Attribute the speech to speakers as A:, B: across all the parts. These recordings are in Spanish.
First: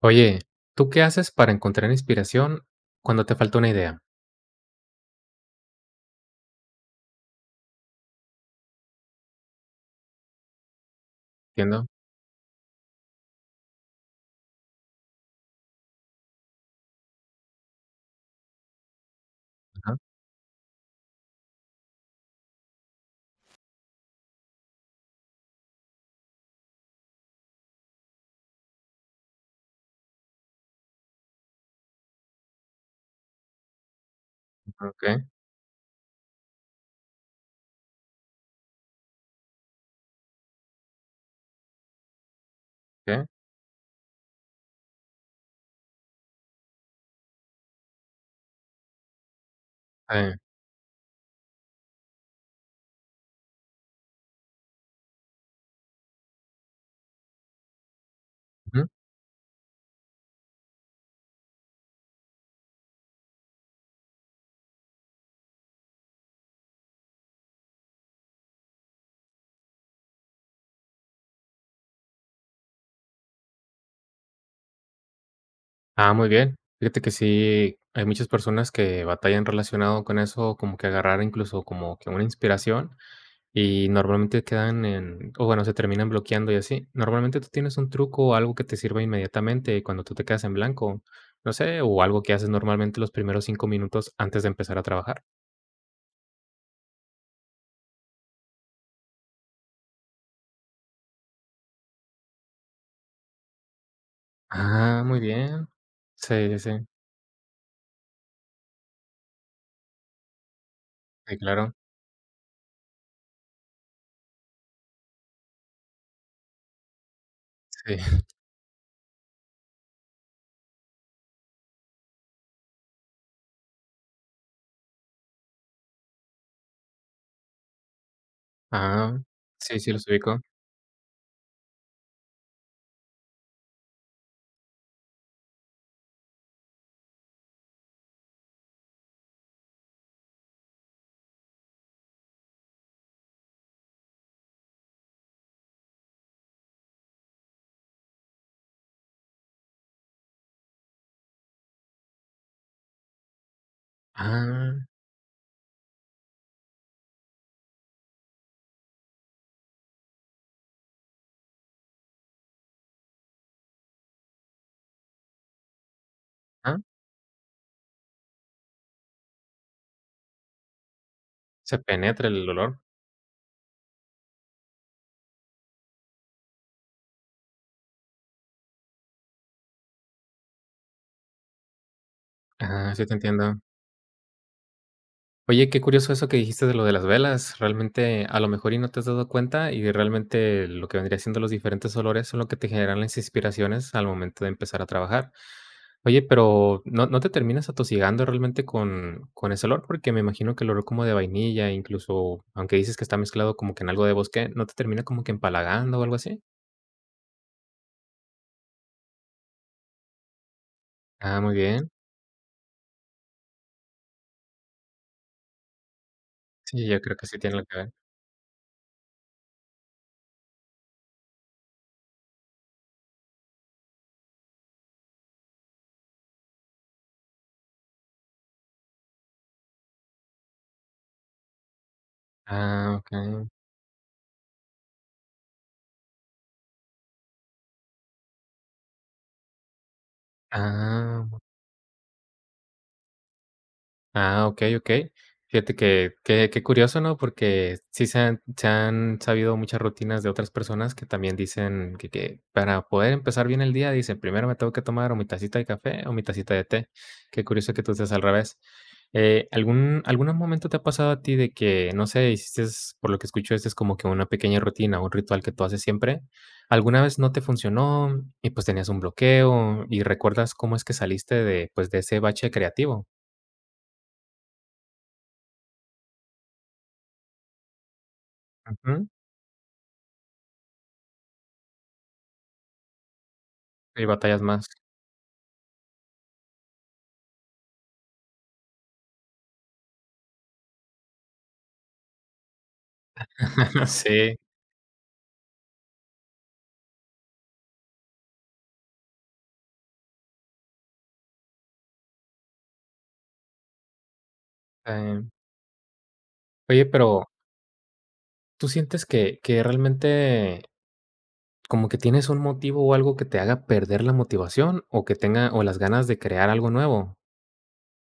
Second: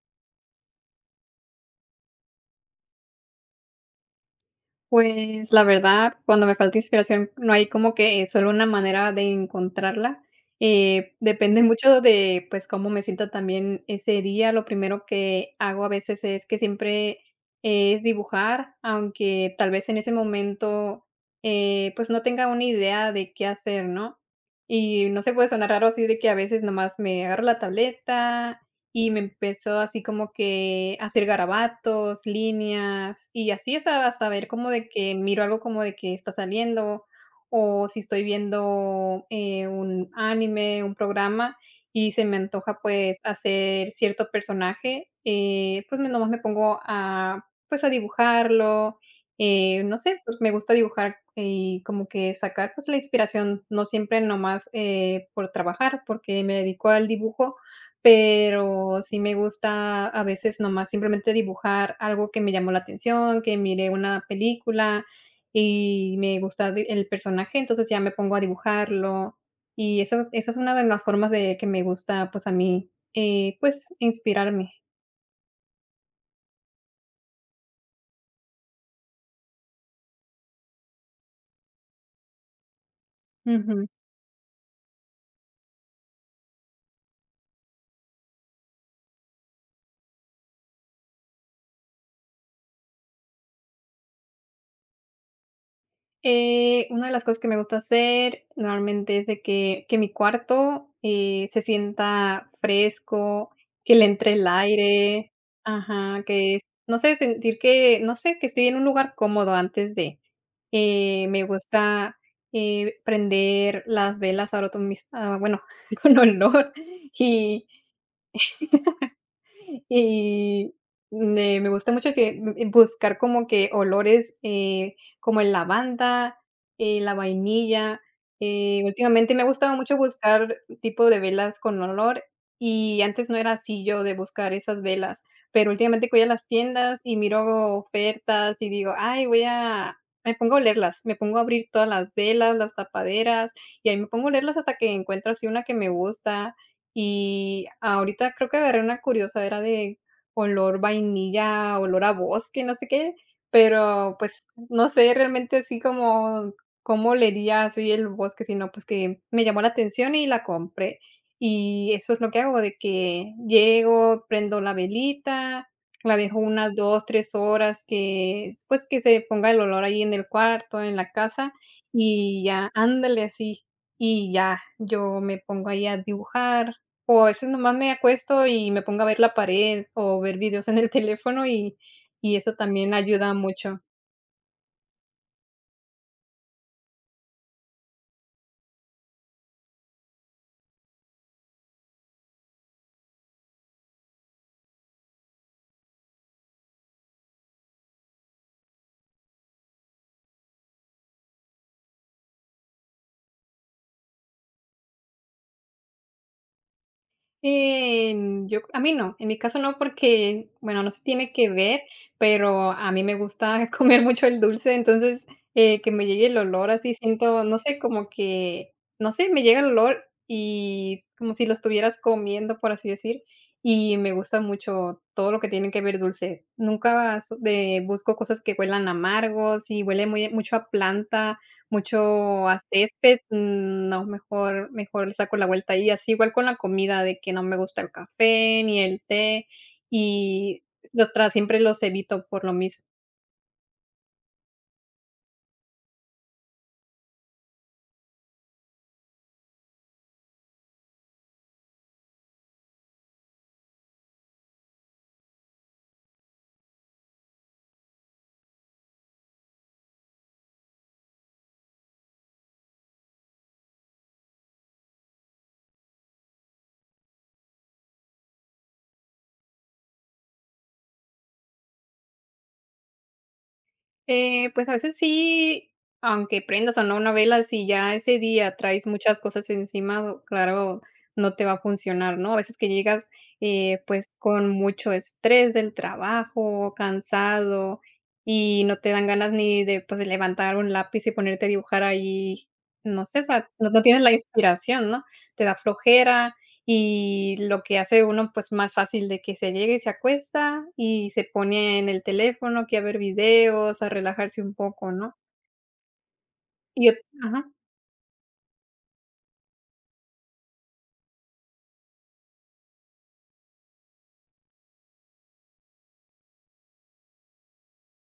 A: Oye, ¿tú qué haces para encontrar inspiración cuando te falta una idea?
B: Pues, la verdad, cuando me falta inspiración, no hay como que solo una manera de encontrarla, depende
A: Entiendo.
B: mucho de, pues, cómo me sienta también ese día. Lo primero que hago a veces es que siempre es dibujar, aunque tal vez en
A: Ajá,
B: ese momento, pues, no tenga una idea de qué hacer, ¿no? Y no se puede sonar raro así de que a veces nomás me agarro la tableta y me empezó así como que a hacer garabatos, líneas, y así hasta ver como de que
A: okey,
B: miro algo como de que está saliendo, o si estoy viendo, un anime, un programa, y se me antoja, pues,
A: okey,
B: hacer cierto personaje, pues, me nomás me pongo a, pues, a dibujarlo, no sé,
A: eh,
B: pues, me gusta dibujar y como que sacar, pues, la inspiración, no siempre nomás, por trabajar, porque me dedico al dibujo,
A: ujú.
B: pero sí me gusta a veces nomás simplemente dibujar algo que me llamó la atención, que miré una película y me gusta de el personaje, entonces ya me pongo a dibujarlo. Y eso es una de las formas de que me gusta, pues, a mí, pues, inspirarme.
A: Ah, muy bien. Fíjate que sí, hay muchas personas que batallan relacionado con eso, como que agarrar incluso como que una inspiración y normalmente quedan en o bueno, se terminan bloqueando y así. Normalmente, ¿tú tienes un truco o algo que te sirva inmediatamente cuando tú te quedas en blanco? No sé, o algo que haces normalmente los primeros 5 minutos antes de empezar a trabajar.
B: Una de las cosas que me gusta hacer normalmente es de que mi cuarto, se sienta fresco, que le entre el
A: Ah, muy
B: aire,
A: bien.
B: ajá,
A: Sí,
B: que
A: sí,
B: es
A: sí.
B: no sé, sentir que, no sé, que estoy en un lugar cómodo antes de.
A: Sí,
B: Me
A: claro.
B: gusta, prender las velas ahora con mis ah, bueno, con olor y
A: Sí.
B: y me gusta mucho que b buscar como que olores, como el lavanda, la vainilla,
A: Ah,
B: últimamente me ha gustado
A: sí, sí,
B: mucho
A: los ubico.
B: buscar tipo de velas con olor, y antes no era así yo de buscar esas velas, pero últimamente voy a las tiendas y miro ofertas y digo: "Ay, voy a", me pongo a olerlas, me pongo a abrir todas las velas, las tapaderas, y ahí me pongo a olerlas hasta que encuentro así una que me gusta. Y ahorita creo que agarré una curiosadera de olor vainilla, olor a bosque, no sé qué, pero, pues,
A: Ah,
B: no sé realmente así como cómo olería soy el bosque, sino, pues, que me llamó la atención y la compré. Y eso es lo que hago, de que llego, prendo la velita, la dejo unas
A: ah,
B: 2 3 horas que, pues, que se ponga el olor ahí en el cuarto, en la casa,
A: se penetra
B: y
A: el
B: ya,
A: olor.
B: ándale, así. Y ya, yo me pongo ahí a dibujar, o a veces nomás me acuesto y me pongo a ver la pared o ver videos en el teléfono y eso también
A: Ah, sí te
B: ayuda
A: entiendo.
B: mucho.
A: Oye, qué curioso eso que dijiste de lo de las velas. Realmente, a lo mejor y no te has dado cuenta, y realmente lo que vendría siendo los diferentes olores son lo que te generan las inspiraciones al momento de empezar a trabajar. Oye, pero no, no te terminas atosigando realmente con ese olor, porque me imagino que el olor como de vainilla, incluso, aunque dices que está mezclado como que en algo de bosque, ¿no te termina como que empalagando o algo así?
B: En yo a mí no, en mi caso no, porque, bueno, no se tiene
A: Ah,
B: que
A: muy
B: ver,
A: bien.
B: pero a mí me gusta comer mucho el dulce, entonces, que me llegue el olor
A: Sí,
B: así,
A: yo creo que sí
B: siento,
A: tiene
B: no
A: lo que
B: sé,
A: ver.
B: como que, no sé, me llega el olor y como si lo estuvieras comiendo, por así decir, y me gusta mucho todo lo que tiene que ver dulces. Nunca so de busco cosas que huelan amargos, y huele muy mucho a planta mucho a
A: Ah,
B: césped,
A: okey.
B: no, mejor le saco la vuelta y así igual con la comida, de que no me gusta el café, ni el té, y los
A: Ah,
B: tra siempre los evito por lo mismo.
A: ah, okey, okey. Fíjate que qué curioso, ¿no? Porque sí se han sabido muchas rutinas de otras personas que también dicen que para poder empezar bien el día, dicen: "Primero me tengo que tomar o mi tacita de café o mi tacita de té". Qué curioso que tú seas al revés. Algún momento te ha pasado a ti de que, no sé, hiciste, por lo que escucho, esto es como que una pequeña rutina, un ritual que tú haces siempre? ¿Alguna vez no te funcionó y, pues, tenías un bloqueo y recuerdas cómo es que saliste de, pues, de ese bache creativo?
B: Pues, a veces sí, aunque prendas o no una vela, si ya ese día traes muchas cosas encima, claro, no te va a funcionar, ¿no? A veces que llegas,
A: Y
B: pues,
A: batallas
B: con
A: más.
B: mucho estrés del trabajo, cansado, y no te dan ganas ni de, pues, levantar un lápiz y ponerte a dibujar ahí, no sé, o sea, no tienes la
A: Sí,
B: inspiración, ¿no? Te da flojera, y lo que hace uno, pues, más fácil de que se llegue, se acuesta y se pone en el teléfono, que a ver videos, a relajarse un poco, ¿no?
A: también.
B: Y
A: Oye,
B: yo
A: pero,
B: ajá.
A: ¿tú sientes que realmente como que tienes un motivo o algo que te haga perder la motivación o que tenga o las ganas de crear algo nuevo?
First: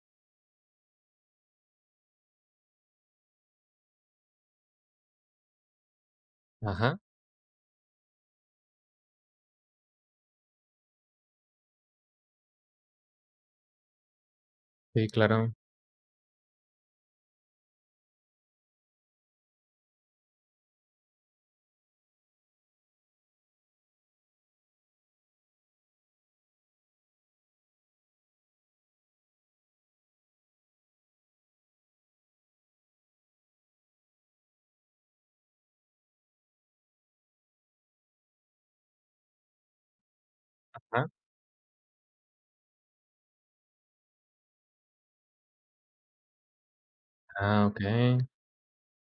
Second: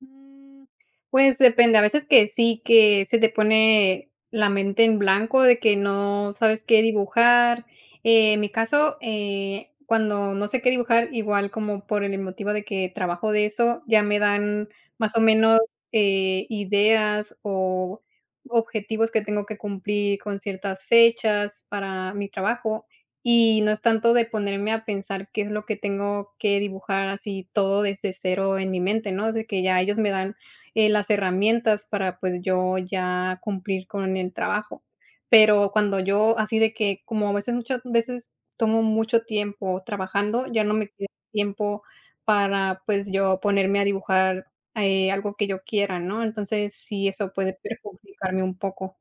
B: Mm, pues depende, a veces que sí, que se te pone la mente en blanco de que no sabes qué
A: Ajá,
B: dibujar. En mi caso, cuando no sé qué dibujar, igual como por el motivo de que trabajo de eso, ya me dan
A: sí,
B: más o
A: claro.
B: menos, ideas o objetivos que tengo que cumplir con ciertas fechas para mi trabajo. Y no es tanto de ponerme a pensar qué es lo que tengo que dibujar así todo desde cero en mi mente, ¿no? Es de que ya ellos me dan, las herramientas para, pues, yo ya cumplir con el trabajo. Pero cuando yo así de que, como a veces muchas veces tomo mucho tiempo trabajando, ya no me queda
A: Ajá.
B: tiempo para, pues, yo ponerme a dibujar, algo que yo quiera, ¿no? Entonces, sí, eso puede
A: Ah, okey.
B: perjudicarme un poco.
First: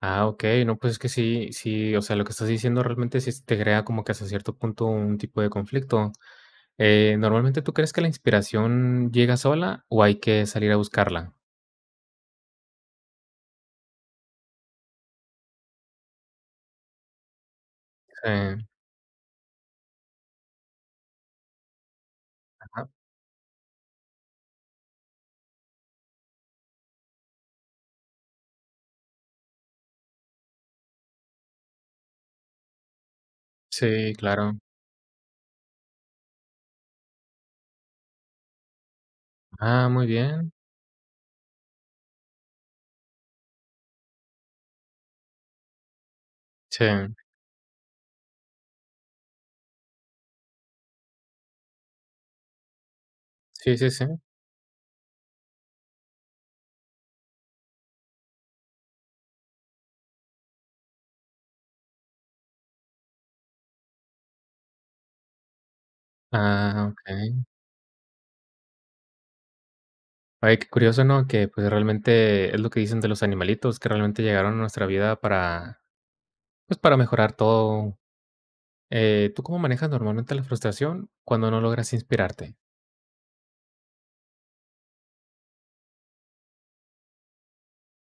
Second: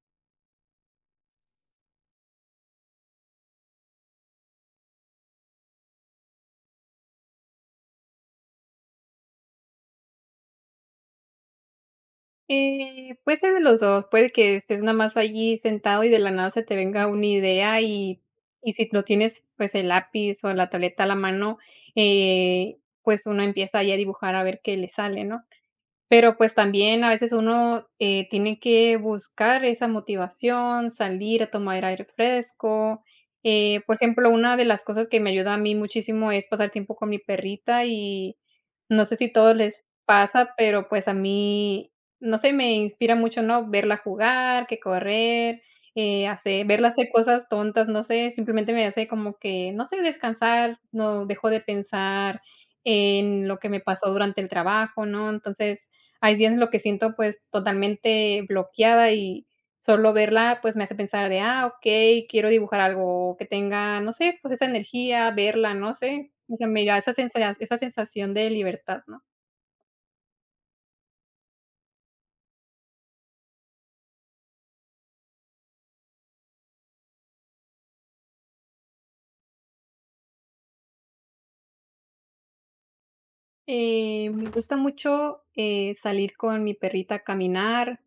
A: Ah, okey. No, pues, es que sí sí, o sea, lo que estás diciendo realmente sí te crea como que hasta cierto punto un tipo de conflicto. Normalmente, ¿tú crees que la inspiración llega sola o hay que salir a buscarla?
B: Puede ser de los dos, puede que estés nada más allí sentado y de la nada se te venga una idea y
A: Sí,
B: si no tienes, pues, el lápiz o la tableta a la mano, eh,
A: ajá.
B: pues, uno empieza ahí a dibujar a ver qué le sale, ¿no? Pero, pues, también a veces uno, tiene que buscar esa motivación, salir a tomar aire fresco. Por
A: Sí,
B: ejemplo,
A: claro.
B: una de las cosas que me ayuda a mí muchísimo es pasar tiempo con mi perrita y no sé si todos les
A: Ah, muy bien.
B: pasa, pero, pues, a mí, no sé, me inspira mucho, ¿no? Verla jugar, que correr, hacer verla hacer
A: Sí.
B: cosas tontas, no sé, simplemente me hace como que, no sé, descansar, no dejo de pensar en lo que
A: Sí,
B: me
A: sí, sí.
B: pasó durante el trabajo, ¿no? Entonces hay días en lo que siento, pues, totalmente bloqueada y solo verla, pues, me hace pensar de: "Ah, okey, quiero dibujar algo", que tenga, no sé, pues, esa energía, verla, no sé. O sea, me
A: Ah,
B: da esa
A: okey.
B: sensa esa sensación de libertad, ¿no?
A: Ay, qué curioso, ¿no? Que, pues, realmente es lo que dicen de los animalitos, que realmente llegaron a nuestra vida para, pues, para mejorar todo. ¿Tú cómo manejas normalmente la frustración cuando no logras inspirarte?
B: Me gusta mucho, salir con mi perrita a caminar,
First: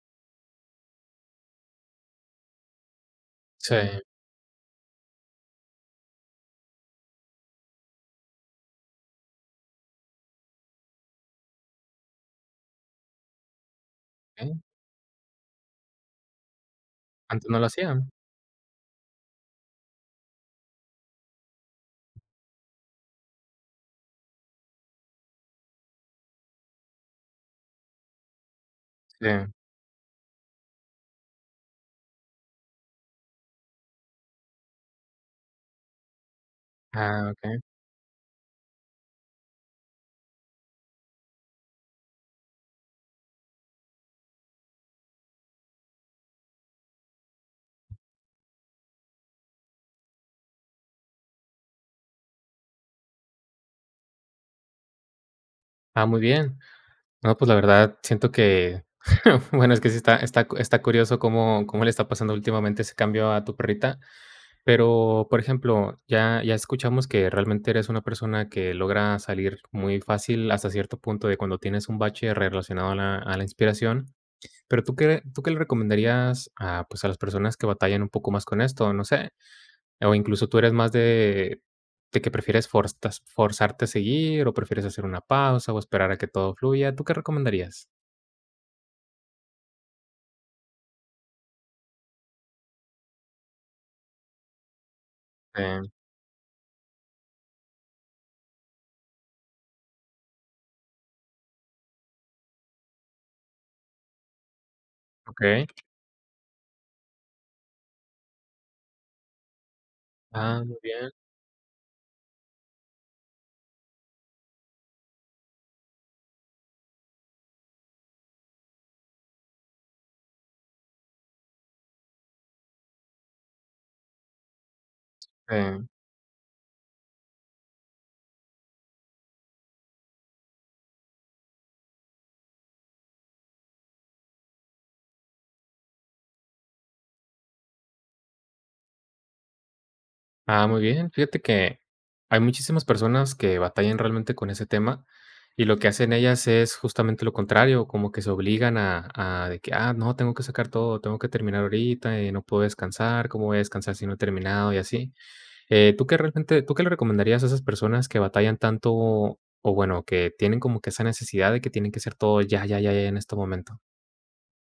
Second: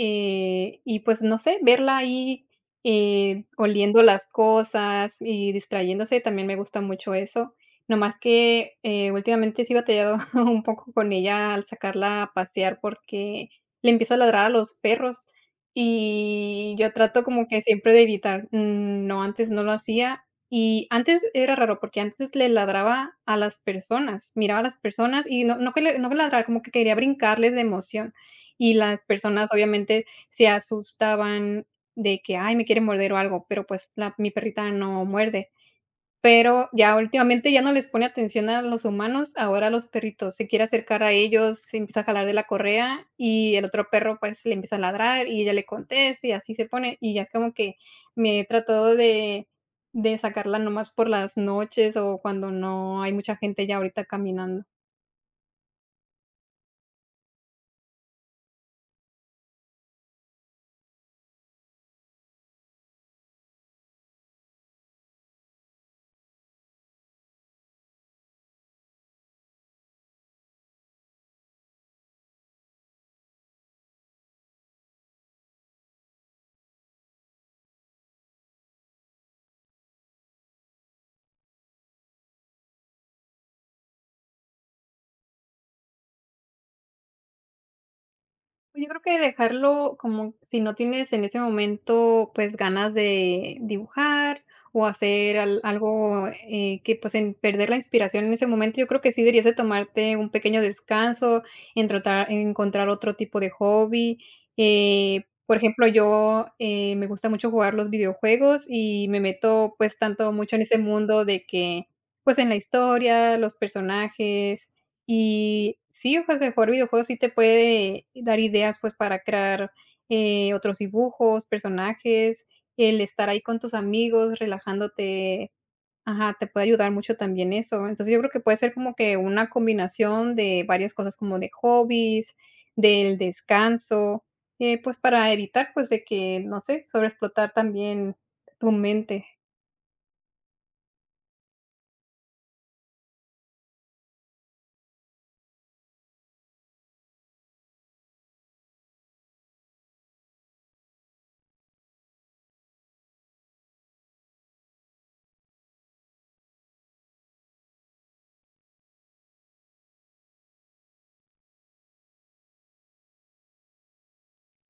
B: Y pues, no sé, verla ahí,
A: Sí,
B: oliendo las cosas y distrayéndose, también me gusta mucho eso. No más que, últimamente sí he batallado un poco con ella al sacarla a pasear, porque le empieza a ladrar a
A: okey.
B: los perros, y yo trato como
A: Antes no
B: que
A: lo
B: siempre de
A: hacían.
B: evitar. No, antes no lo hacía, y antes era raro, porque antes le ladraba a las personas, miraba a las personas y no que le no que ladrara, como que quería brincarles de emoción. Y las
A: Sí.
B: personas obviamente se asustaban de que: "Ay, me quiere morder o algo", pero pues la mi perrita no muerde. Pero ya
A: Ah,
B: últimamente ya
A: okey.
B: no les pone atención a los humanos, ahora a los perritos. Se quiere acercar a ellos, se empieza a jalar de la correa y el otro perro, pues, le empieza a ladrar y ella le contesta y así se pone. Y ya es como que me he tratado de sacarla nomás por las noches o cuando no hay mucha gente ya ahorita caminando.
A: Ah, muy bien. No, pues, la verdad siento que bueno, es que sí está está curioso cómo cómo le está pasando últimamente ese cambio a tu perrita. Pero, por ejemplo, ya escuchamos que realmente eres una persona que logra salir muy fácil hasta cierto punto de cuando tienes un bache relacionado a la inspiración, pero, tú qué le recomendarías a, pues, a las personas que batallan un poco más con esto? No sé, o incluso tú eres más de que prefieres forztas forzarte a seguir, o prefieres hacer una pausa, o esperar a que todo fluya, ¿tú qué recomendarías?
B: Pues, yo creo que dejarlo, como si no tienes en ese momento, pues, ganas de dibujar o hacer al
A: Eh,
B: algo, que, pues, en perder la inspiración en ese momento, yo creo que sí deberías de tomarte un pequeño descanso, en trotar encontrar otro tipo de hobby. Por
A: okey.
B: ejemplo, yo, me gusta mucho jugar los videojuegos y me meto, pues, tanto mucho en
A: Ah, muy
B: ese
A: bien,
B: mundo de que, pues, en la historia, los personajes, y sí, o sea, jugar videojuegos sí te puede dar ideas, pues, para crear, otros dibujos, personajes, el estar ahí con tus amigos, relajándote,
A: sí.
B: ajá, te puede ayudar mucho también eso. Entonces, yo creo que puede ser como que una combinación de varias cosas, como de hobbies, del descanso, pues, para evitar, pues, de que, no sé, sobreexplotar también tu mente.
A: Ah, muy bien. Fíjate que hay muchísimas personas que batallan realmente con ese tema y lo que hacen ellas es justamente lo contrario, como que se obligan a de que, ah, no, tengo que sacar todo, tengo que terminar ahorita, no puedo descansar, ¿cómo voy a descansar si no he terminado y así? ¿Tú qué realmente, tú qué le recomendarías a esas personas que batallan tanto o bueno, que tienen como que esa necesidad de que tienen que hacer todo ya, ya, ya, ya en este momento?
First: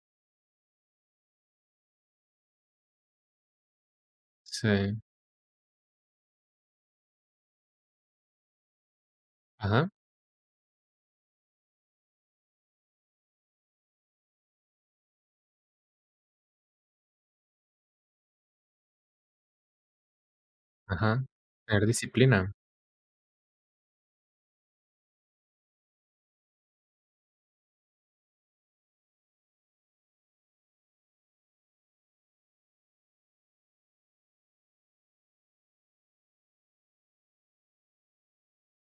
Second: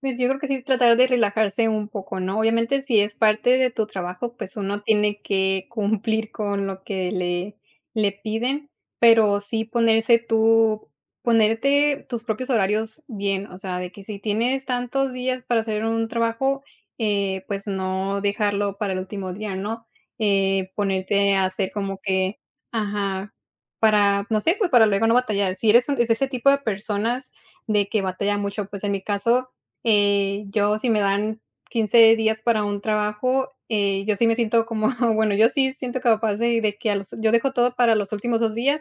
B: Pues yo creo que sí tratar de relajarse un poco, ¿no? Obviamente, si es parte de tu trabajo, pues uno
A: Sí.
B: tiene que cumplir con lo que le piden, pero sí
A: Ajá,
B: ponerse tú ponerte tus propios horarios bien, o sea, de que si tienes tantos días para hacer un trabajo, pues no dejarlo para el último día, ¿no?
A: ajá.
B: Ponerte a hacer
A: Tener
B: como que,
A: disciplina.
B: ajá, para, no sé, pues para luego no batallar. Si eres un es ese tipo de personas de que batalla mucho, pues en mi caso yo, si me dan 15 días para un trabajo, yo sí me siento como bueno, yo sí siento capaz de que a los yo dejo todo para los últimos 2 días,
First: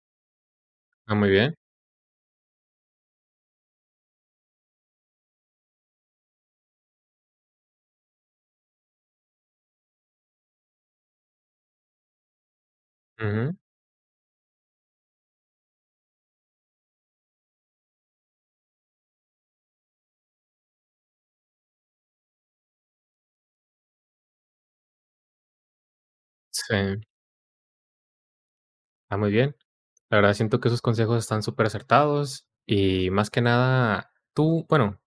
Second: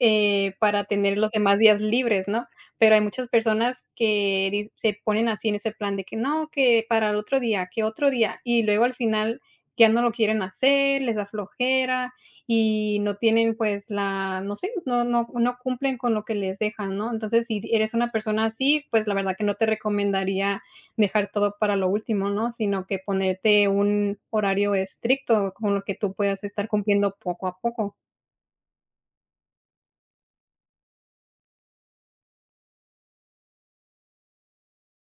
B: para
A: Ah,
B: tener
A: muy
B: los
A: bien.
B: demás días libres, ¿no? Pero hay muchas personas que dis se ponen así en ese plan de que no, que para el otro día, que otro día, y luego al final ya no lo quieren hacer, les da flojera y no tienen,
A: Ujú.
B: pues, la no sé, no cumplen con lo que les dejan, ¿no? Entonces, si eres una persona así, pues, la verdad que no te recomendaría dejar todo para lo último, ¿no? Sino que ponerte un horario estricto con lo que tú puedas estar
A: Sí.
B: cumpliendo poco a poco.
A: Ah, muy bien. La verdad siento que esos consejos están súper acertados y más que nada, tú, bueno,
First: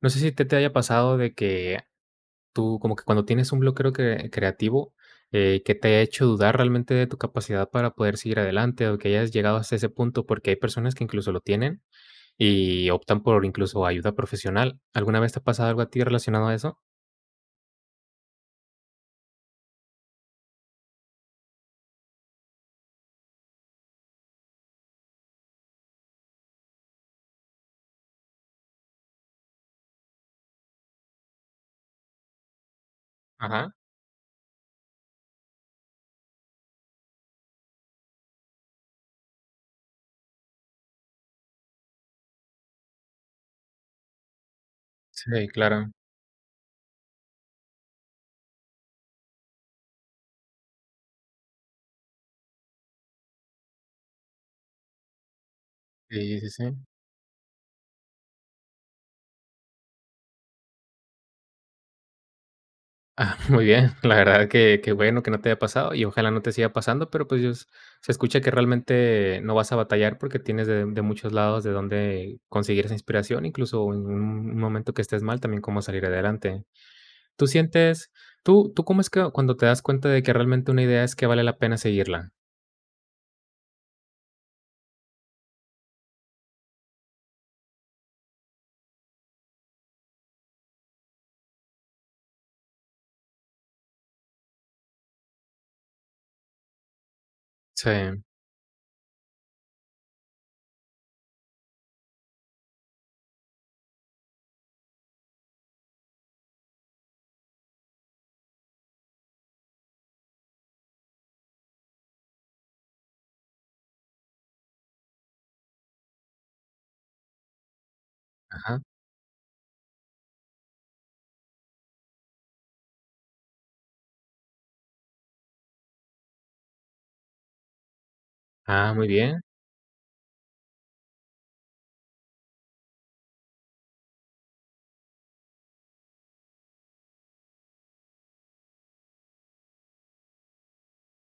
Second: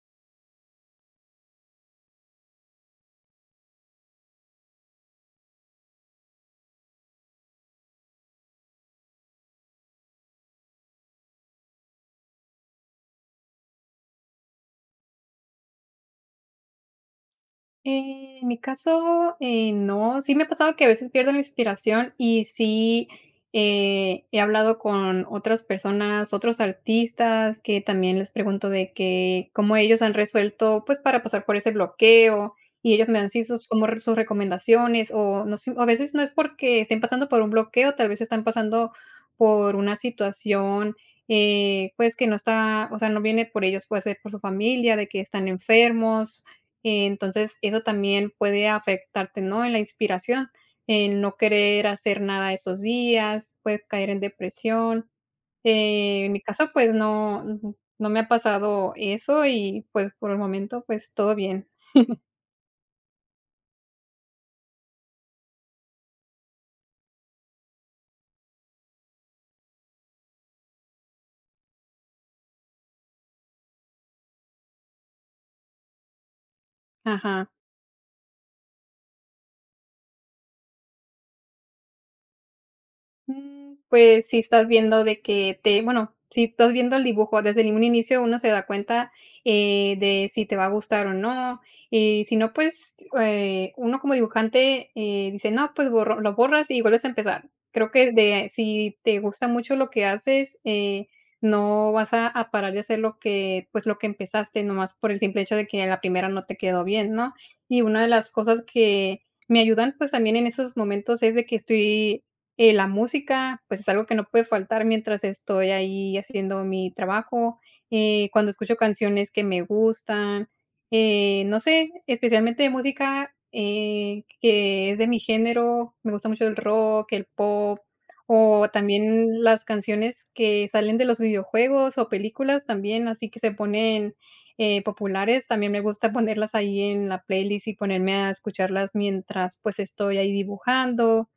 A: no sé si te haya pasado de que tú, como que cuando tienes un bloqueo creativo, que te ha hecho dudar realmente de tu capacidad para poder seguir adelante o que hayas llegado hasta ese punto, porque hay personas que incluso lo tienen y optan por incluso ayuda profesional. ¿Alguna vez te ha pasado algo a ti relacionado a eso?
B: En mi caso, no. Sí me ha pasado que a veces pierdo la inspiración y sí, he hablado con otras personas, otros artistas, que también les pregunto de que cómo ellos han resuelto, pues, para pasar por ese bloqueo, y ellos me dan sí sus
A: Ajá.
B: como sus recomendaciones, o no sé, o a veces no es porque estén pasando por un bloqueo, tal vez están pasando por una situación, pues, que no está, o sea, no viene por ellos, puede ser por su familia, de que están
A: Sí, claro.
B: enfermos, entonces, eso también puede afectarte, ¿no? En la inspiración, en no querer hacer nada esos días, puedes caer en depresión. En
A: Sí,
B: mi
A: sí, sí.
B: caso, pues no, no me ha pasado eso y pues por el momento, pues todo bien.
A: Ah, muy bien, la verdad que bueno que no te haya pasado y ojalá no te siga pasando, pero, pues, yo s se escucha que realmente no vas a batallar porque tienes de muchos lados de dónde conseguir esa inspiración, incluso en un momento que estés mal, también cómo salir adelante. ¿Tú
B: Ajá.
A: sientes tú cómo es que cuando te das cuenta de que realmente una idea es que vale la pena seguirla?
B: Pues, si estás viendo de que te bueno, si estás viendo el dibujo desde un inicio, uno se da cuenta, de si te va a gustar o no, y si no, pues, uno como dibujante, dice: "No, pues, borro lo borras y vuelves a empezar". Creo
A: Sí,
B: que de si te gusta mucho lo que haces, no vas a parar de hacer lo que, pues, lo que empezaste, nomás por el simple hecho de que la primera no te quedó bien, ¿no? Y una de las cosas que me ayudan, pues, también en esos momentos es de que estoy la música, pues, es algo que no puede faltar mientras estoy ahí haciendo mi trabajo, cuando escucho
A: ajá.
B: canciones que me gustan, no sé, especialmente de música, que es de mi género, me gusta mucho el rock, el pop, o
A: Ah, muy bien,
B: también las canciones que salen de los videojuegos o películas también, así que se ponen, populares, también me gusta ponerlas ahí en la playlist y ponerme a escucharlas mientras, pues, estoy ahí dibujando,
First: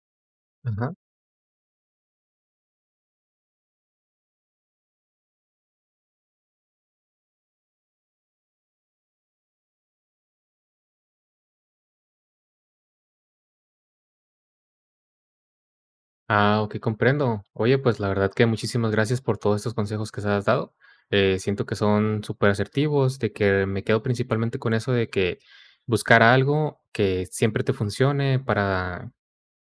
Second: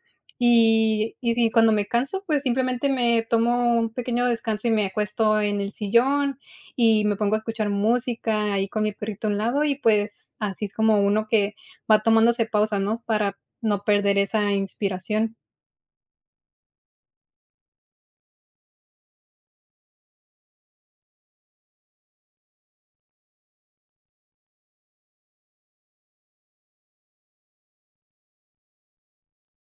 A: ajá.
B: y si cuando me canso, pues, simplemente me tomo un pequeño descanso y me acuesto en el sillón, y me pongo a escuchar música ahí con mi perrito a un lado, y pues, así es como uno que va tomándose pausas, ¿no? Para no perder esa inspiración.
A: Ah, ok, comprendo. Oye, pues la verdad que muchísimas gracias por todos estos consejos que se has dado. Siento que son súper asertivos, de que me quedo principalmente con eso de que buscar algo que siempre te funcione para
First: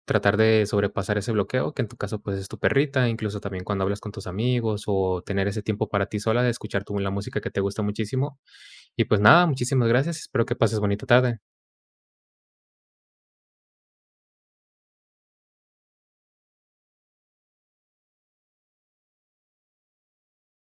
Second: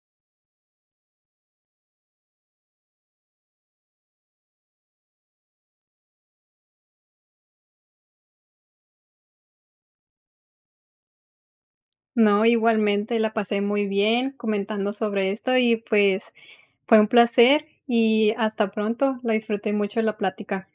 A: tratar de sobrepasar ese bloqueo, que en tu caso pues es tu perrita, incluso también cuando hablas con tus amigos o tener ese tiempo para ti sola de escuchar tu, la música que te gusta muchísimo. Y pues nada, muchísimas gracias. Espero que pases bonita tarde.
B: No, igualmente la pasé muy bien comentando sobre esto y, pues, fue un placer y hasta pronto. La disfruté mucho la plática.